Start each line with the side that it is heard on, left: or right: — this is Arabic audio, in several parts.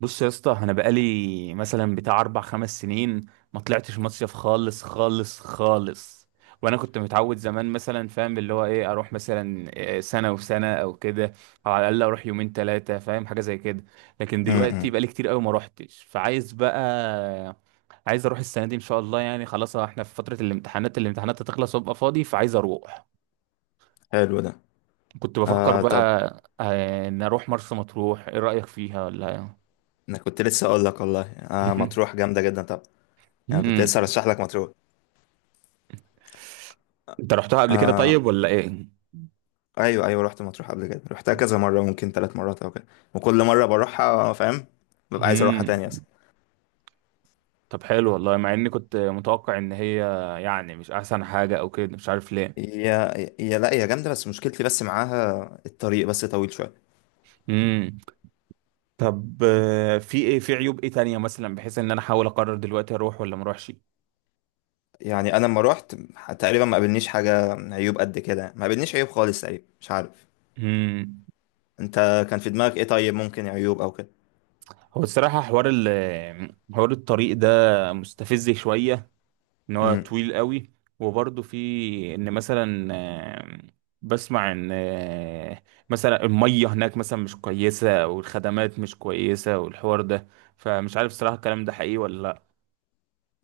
right: بص يا اسطى، انا بقالي مثلا بتاع 4 5 سنين ما طلعتش مصيف خالص خالص خالص. وانا كنت متعود زمان مثلا، فاهم اللي هو ايه، اروح مثلا سنه وسنه او كده، او على الاقل اروح 2 3 ايام، فاهم حاجه زي كده. لكن دلوقتي
left: امم
right: بقالي كتير قوي ما روحتش، فعايز بقى عايز اروح السنه دي ان شاء الله. يعني خلاص، احنا في فتره الامتحانات، الامتحانات هتخلص وابقى فاضي فعايز اروح.
left: حلو ده.
right: كنت بفكر
left: آه،
right: بقى
left: طب،
right: ان اروح مرسى مطروح. ايه رايك فيها ولا؟
left: انا كنت لسه اقول لك والله، مطروح جامده جدا. طب، انا كنت
right: مم.
left: لسه ارشح لك مطروح.
right: انت رحتها قبل كده
left: آه،
right: طيب ولا ايه؟
left: ايوه ايوه، رحت مطروح قبل كده، رحتها كذا مره، ممكن 3 مرات او كده. وكل مره بروحها فاهم، ببقى عايز اروحها تاني اصلا.
right: امم. طب حلو والله، مع اني كنت متوقع ان هي يعني مش احسن حاجة او كده، مش عارف ليه.
left: هي هي لا، هي جامده، بس مشكلتي بس معاها الطريق، بس طويل شويه.
right: امم. طب، في ايه؟ في عيوب ايه تانية مثلا، بحيث ان انا احاول اقرر دلوقتي اروح ولا ما اروحش؟
left: يعني انا لما روحت، تقريبا ما قابلنيش حاجه عيوب قد كده، ما قابلنيش عيوب خالص تقريبا، مش عارف
right: امم.
left: انت كان في دماغك ايه. طيب، ممكن عيوب او كده.
right: هو الصراحة حوار الطريق ده مستفز شوية، ان هو
left: امم.
right: طويل قوي. وبرضه في، ان مثلا بسمع ان مثلا المية هناك مثلا مش كويسة، والخدمات مش كويسة، والحوار ده. فمش عارف صراحة الكلام ده حقيقي ولا لا.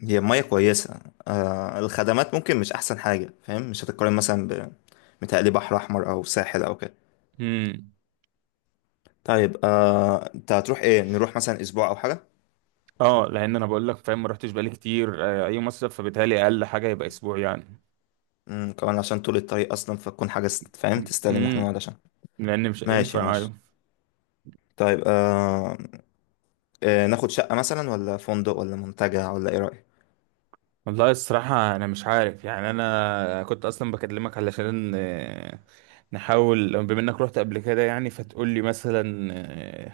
left: هي المية كويسة. الخدمات ممكن مش أحسن حاجة فاهم، مش هتتقارن مثلا ب متهيألي، بحر أحمر أو ساحل أو كده.
right: امم.
left: طيب، أنت هتروح إيه؟ نروح مثلا أسبوع أو حاجة.
right: اه، لان انا بقول لك، فاهم، ما رحتش بقالي كتير اي مصيف، فبالتالي اقل حاجة يبقى اسبوع يعني.
left: كمان عشان طول الطريق أصلا، فتكون حاجة فاهم، تستاهل إن احنا
right: امم.
left: نقعد عشان.
right: لان مش
left: ماشي
right: هينفع،
left: ماشي.
right: أيوه.
left: طيب. ناخد شقة مثلا ولا فندق ولا منتجع، ولا إيه رأيك؟
right: والله الصراحة أنا مش عارف يعني. أنا كنت أصلا بكلمك علشان نحاول بما إنك رحت قبل كده يعني، فتقول لي مثلا آه،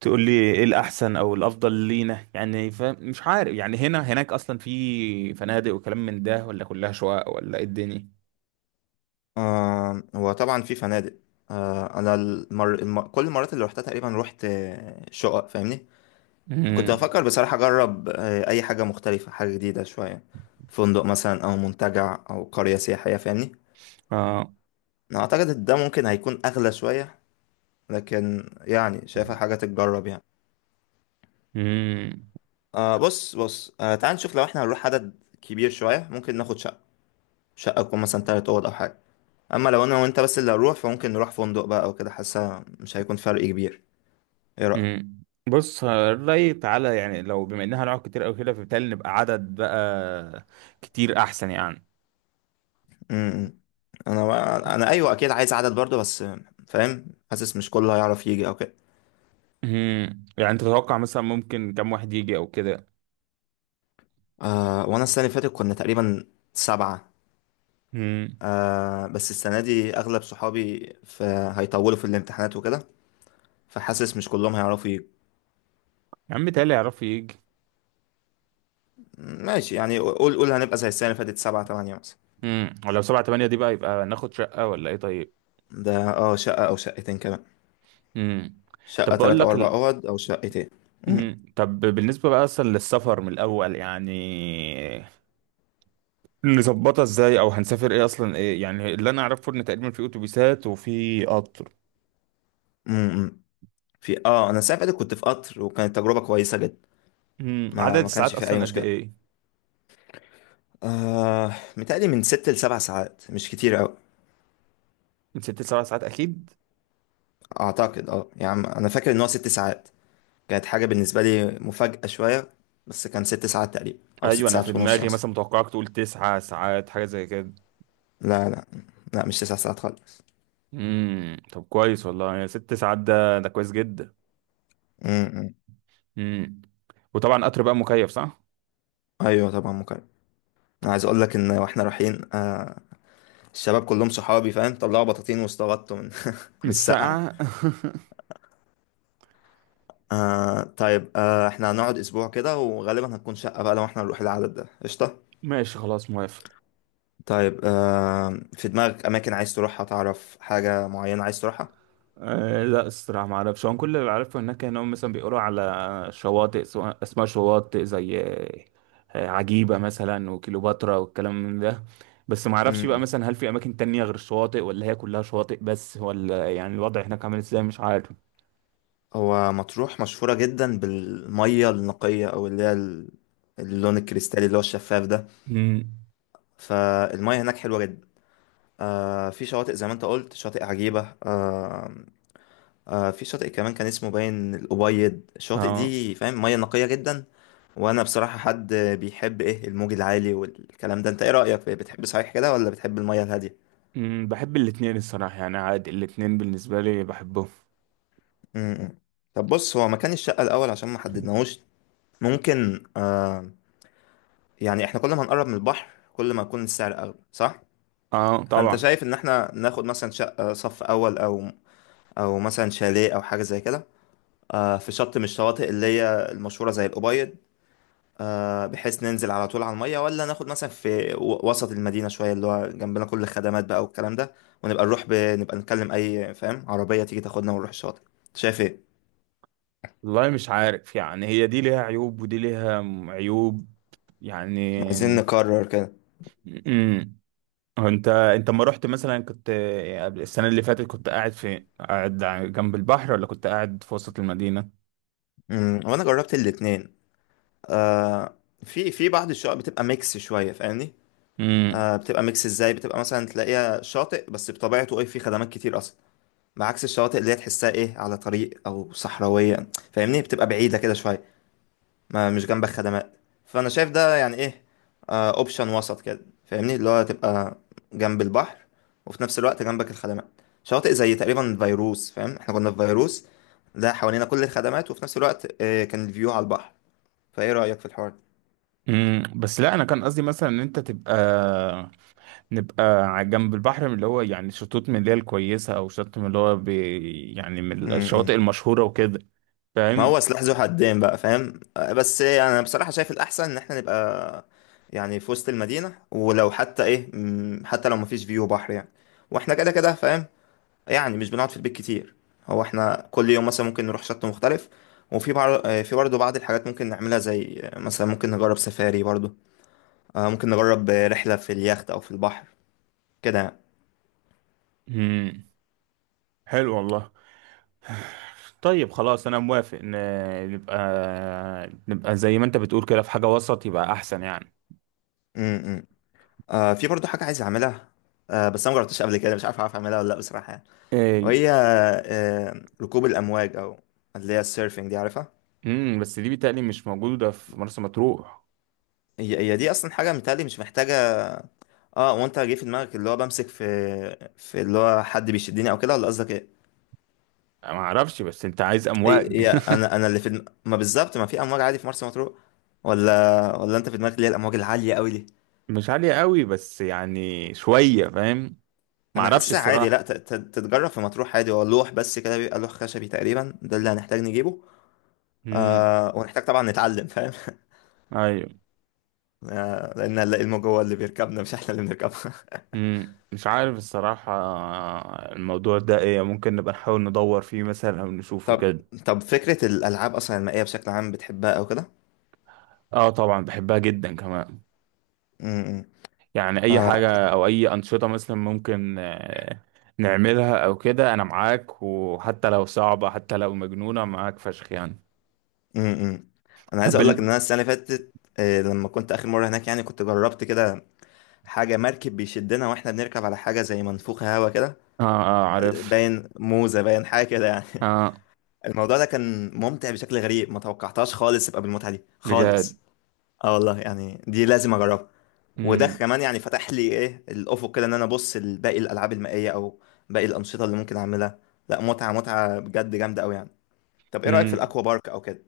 right: تقول لي إيه الأحسن أو الأفضل لينا يعني. فمش عارف يعني، هنا هناك أصلا في فنادق وكلام من ده، ولا كلها شقق، ولا إيه الدنيا؟
left: آه، هو طبعا في فنادق. آه، أنا كل المرات اللي روحتها تقريبا روحت، شقق فاهمني. كنت
right: مم.
left: بفكر بصراحة أجرب أي حاجة مختلفة، حاجة جديدة شوية. فندق مثلا أو منتجع أو قرية سياحية، فاهمني.
right: آه.
left: أنا أعتقد إن ده ممكن هيكون أغلى شوية، لكن يعني شايفها حاجة تتجرب يعني.
right: مم.
left: بص بص، تعال نشوف. لو إحنا هنروح عدد كبير شوية، ممكن ناخد شقة، شقة تكون مثلا 3 أوض أو حاجة. أما لو أنا وأنت بس اللي هنروح، فممكن نروح فندق بقى أو كده، حاسة مش هيكون فرق كبير. إيه رأيك؟
right: مم. بص، الرأي تعالى يعني، لو بما إنها هنقعد كتير أو كده، فبالتالي نبقى عدد بقى كتير أحسن يعني.
left: م-م. أنا أيوه، أكيد عايز عدد برضه، بس فاهم، حاسس مش كله هيعرف يجي أو كده.
right: مم. يعني انت تتوقع مثلا ممكن كم واحد يجي او كده؟
left: آه، وانا السنه اللي فاتت كنا تقريبا 7.
right: مم.
left: بس السنه دي اغلب صحابي في، هيطولوا في الامتحانات وكده، فحاسس مش كلهم هيعرفوا.
right: يا عم تالي يعرفوا يجي.
left: ماشي، يعني قول قول هنبقى زي السنه اللي فاتت، 7 8 مثلا.
right: مم. ولو 7 8 دي بقى، يبقى ناخد شقة ولا ايه طيب؟
left: ده اه، شقه او شقتين كمان.
right: مم. طب
left: شقه
right: بقول
left: تلات او
right: لك
left: اربع اوض او شقتين. مم،
right: مم. طب، بالنسبة بقى اصلا للسفر من الاول يعني، نظبطها ازاي؟ او هنسافر ايه اصلا؟ ايه يعني اللي انا اعرفه، ان تقريبا في اتوبيسات وفي قطر.
left: مم، مم. في انا السنه اللي فاتت كنت في قطر وكانت تجربه كويسه جدا.
right: مم.
left: ما
right: عدد
left: ما
right: الساعات
left: كانش في اي
right: اصلا قد
left: مشكله.
right: ايه؟
left: آه، متهيألي من 6 لـ7 ساعات، مش كتير أوي.
right: من ست لسبع ساعات اكيد.
left: أعتقد يعني أنا فاكر إن هو 6 ساعات، كانت حاجة بالنسبة لي مفاجأة شوية، بس كان 6 ساعات تقريبا أو
right: ايوه،
left: ست
right: انا في
left: ساعات ونص
right: دماغي
left: مثلا.
right: مثلا متوقعك تقول 9 ساعات حاجة زي كده.
left: لا لا، لا مش 9 ساعات خالص.
right: امم. طب كويس والله، يعني 6 ساعات ده كويس جدا.
left: امم.
right: امم. وطبعا قطر بقى مكيف صح؟
left: أيوة طبعا مكرم. أنا عايز أقول لك إن وإحنا رايحين، الشباب كلهم صحابي فاهم، طلعوا بطاطين واستغطوا من من
right: مش
left: السقعة يعني.
right: ساقعة.
left: آه، طيب. إحنا هنقعد أسبوع كده، وغالبا هتكون شقة بقى لو إحنا نروح العدد ده، قشطة.
right: ماشي، خلاص موافق.
left: طيب، في دماغك أماكن عايز تروحها؟ تعرف حاجة معينة عايز تروحها؟
right: أه لا الصراحة ما اعرفش. هو كل اللي عارفه هناك، انهم مثلا بيقولوا على شواطئ، اسماء شواطئ زي عجيبة مثلا، وكليوباترا، والكلام من ده. بس ما اعرفش بقى
left: امم
right: مثلا، هل في اماكن تانية غير الشواطئ، ولا هي كلها شواطئ بس، ولا يعني الوضع هناك عامل ازاي؟ مش عارف.
left: هو مطروح مشهورة جدا بالمية النقية، أو اللي هي اللون الكريستالي اللي هو الشفاف ده.
right: امم.
left: فالمية هناك حلوة جدا. في شواطئ زي ما انت قلت، شاطئ عجيبة. في شاطئ كمان كان اسمه باين الأبيض. الشواطئ
right: اه.
left: دي فاهم، مية نقية جدا. وأنا بصراحة، حد بيحب إيه الموج العالي والكلام ده، أنت إيه رأيك؟ بتحب صحيح كده، ولا بتحب المية الهادية؟
right: امم. بحب الاتنين الصراحة، يعني عادي، الاتنين بالنسبة لي بحبهم.
left: م- م. طب بص، هو مكان الشقة الأول عشان ما حددناهوش، ممكن يعني، احنا كل ما هنقرب من البحر كل ما يكون السعر اغلى صح.
right: اه
left: فانت
right: طبعا.
left: شايف ان احنا ناخد مثلا شقة صف اول، او مثلا شاليه او حاجة زي كده، في شط من الشواطئ اللي هي المشهورة زي الأبيض، بحيث ننزل على طول على المية. ولا ناخد مثلا في وسط المدينة شوية، اللي هو جنبنا كل الخدمات بقى والكلام ده، ونبقى نروح نبقى نكلم أي فاهم عربية تيجي تاخدنا ونروح الشاطئ. شايف ايه؟
right: والله مش عارف يعني، هي دي ليها عيوب، ودي ليها عيوب يعني.
left: عايزين نقرر كده.
right: امم. هو انت، ما رحت مثلا، كنت السنة اللي فاتت، كنت قاعد فين؟ قاعد جنب البحر، ولا كنت قاعد في وسط المدينة؟
left: وانا جربت الاتنين. آه، في في بعض الشقق بتبقى ميكس شوية فاهمني.
right: امم.
left: آه، بتبقى ميكس ازاي؟ بتبقى مثلا تلاقيها شاطئ بس بطبيعته ايه، فيه خدمات كتير اصلا، بعكس الشواطئ اللي هي تحسها ايه على طريق او صحراويه فاهمني، بتبقى بعيده كده شويه، ما مش جنبك خدمات. فانا شايف ده يعني ايه، اوبشن وسط كده فاهمني، اللي هو تبقى جنب البحر وفي نفس الوقت جنبك الخدمات. شواطئ زي تقريبا فيروس فاهم، احنا كنا في فيروس ده، حوالينا كل الخدمات وفي نفس الوقت كان الفيو على البحر. فايه رايك في الحوار
right: امم. بس لا، انا كان قصدي مثلا ان انت تبقى، نبقى على جنب البحر، من اللي هو يعني شطوط من اللي هي الكويسة، او شط من اللي هو بي، يعني من
left: ده؟
right: الشواطئ المشهورة وكده.
left: ما
right: فاهم؟
left: هو سلاح ذو حدين بقى فاهم، بس يعني انا بصراحة شايف الأحسن إن احنا نبقى يعني في وسط المدينة. ولو حتى إيه حتى لو مفيش فيو بحر يعني، واحنا كده كده فاهم، يعني مش بنقعد في البيت كتير. هو احنا كل يوم مثلا ممكن نروح شط مختلف. وفي في برضه بعض الحاجات ممكن نعملها، زي مثلا ممكن نجرب سفاري برضه، ممكن نجرب رحلة في اليخت أو في البحر، كده يعني.
right: مم. حلو والله. طيب خلاص انا موافق، نبقى، زي ما انت بتقول كده، في حاجة وسط يبقى احسن يعني.
left: م -م. في برضه حاجة عايز أعملها، بس أنا مجربتش قبل كده، مش عارف أعرف أعملها ولا لأ بصراحة يعني.
right: إيه.
left: وهي ركوب الامواج، او اللي هي السيرفنج دي، عارفها؟
right: مم. بس دي بيتهيألي مش موجودة في مرسى مطروح.
left: هي دي اصلا حاجه متهيألي مش محتاجه. اه، وانت جه في دماغك اللي هو بمسك في، في اللي هو حد بيشدني او كده، ولا قصدك ايه؟
right: ما اعرفش، بس انت عايز
left: هي
right: امواج؟
left: هي انا اللي في ما بالظبط، ما في امواج عادي في مرسى مطروح؟ ولا انت في دماغك اللي هي الامواج العاليه قوي دي؟
right: مش عالية قوي، بس يعني شوية، فاهم؟ ما
left: انا
right: اعرفش
left: حاسسها عادي، لا
right: الصراحة.
left: تتجرب في مطروح عادي. هو لوح بس كده، بيبقى لوح خشبي تقريبا ده اللي هنحتاج نجيبه.
right: امم.
left: آه، ونحتاج طبعا نتعلم فاهم.
right: ايوه.
left: آه، لان الموج هو اللي بيركبنا، مش احنا اللي بنركبه.
right: امم. مش عارف الصراحة الموضوع ده ايه. ممكن نبقى نحاول ندور فيه مثلا، او نشوفه
left: طب،
right: كده.
left: طب فكرة الألعاب أصلا المائية بشكل عام بتحبها أو كده؟
right: اه طبعا، بحبها جدا كمان.
left: امم.
right: يعني اي
left: آه.
right: حاجة او اي انشطة مثلا ممكن نعملها او كده، انا معاك. وحتى لو صعبة، حتى لو مجنونة، معاك فشخ يعني.
left: امم. أنا عايز
right: طب
left: أقول لك إن أنا السنة اللي فاتت، لما كنت آخر مرة هناك يعني، كنت جربت كده حاجة، مركب بيشدنا وإحنا بنركب على حاجة زي منفوخة هوا كده،
right: اه اه عارف.
left: باين موزة، باين حاجة كده يعني.
right: اه.
left: الموضوع ده كان ممتع بشكل غريب، ما توقعتهاش خالص يبقى بالمتعة دي
right: بجد.
left: خالص. اه والله يعني، دي لازم اجربها. وده
right: امم.
left: كمان يعني فتح لي ايه الافق كده، ان انا ابص لباقي الالعاب المائيه، او باقي الانشطه اللي ممكن اعملها. لا، متعه متعه بجد، جامده قوي يعني. طب ايه رايك في
right: امم.
left: الاكوا بارك او كده؟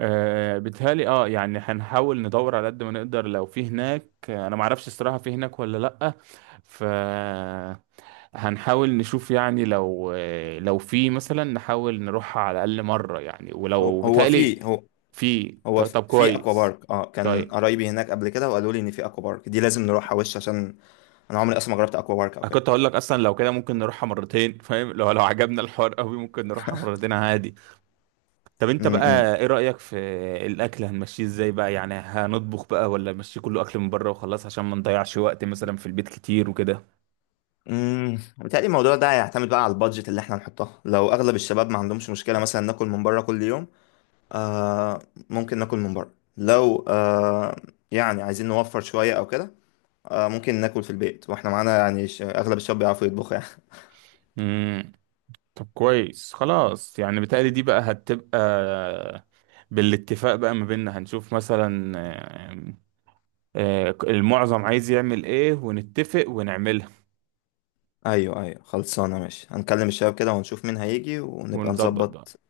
right: آه بيتهيألي اه، يعني هنحاول ندور على قد ما نقدر، لو في هناك. انا معرفش الصراحة في هناك ولا لأ. ف هنحاول نشوف يعني، لو لو في مثلا نحاول نروح على الأقل مرة يعني،
left: هو
right: ولو
left: هو
right: بيتهيألي
left: في هو
right: في
left: هو
right: طب
left: في اكوا
right: كويس.
left: بارك. اه، كان
right: طيب
left: قرايبي هناك قبل كده وقالوا لي ان في اكوا بارك دي لازم نروحها وش، عشان انا عمري اصلا ما جربت اكوا بارك او
right: انا
left: كده.
right: كنت هقول لك اصلا، لو كده ممكن نروحها مرتين، فاهم؟ لو عجبنا الحوار قوي ممكن نروحها مرتين عادي. طب انت
left: امم.
right: بقى ايه رأيك في الاكل؟ هنمشيه ازاي بقى يعني؟ هنطبخ بقى، ولا نمشيه كله اكل من بره وخلاص، عشان ما نضيعش وقت مثلا في البيت كتير وكده؟
left: امم. بيتهيألي الموضوع ده هيعتمد بقى على البادجت اللي احنا هنحطها. لو اغلب الشباب ما عندهمش مشكله مثلا ناكل من بره كل يوم، آه، ممكن ناكل من بره. لو يعني عايزين نوفر شوية او كده، آه، ممكن ناكل في البيت واحنا معانا يعني اغلب الشباب بيعرفوا يطبخوا يعني.
right: امم. طب كويس خلاص. يعني بتهيألي دي بقى هتبقى بالاتفاق بقى ما بيننا. هنشوف مثلا المعظم عايز يعمل ايه، ونتفق ونعملها.
left: ايوه ايوه، خلصانة، ماشي هنكلم الشباب كده ونشوف مين هيجي ونبقى
right: ونظبط بقى.
left: نظبط.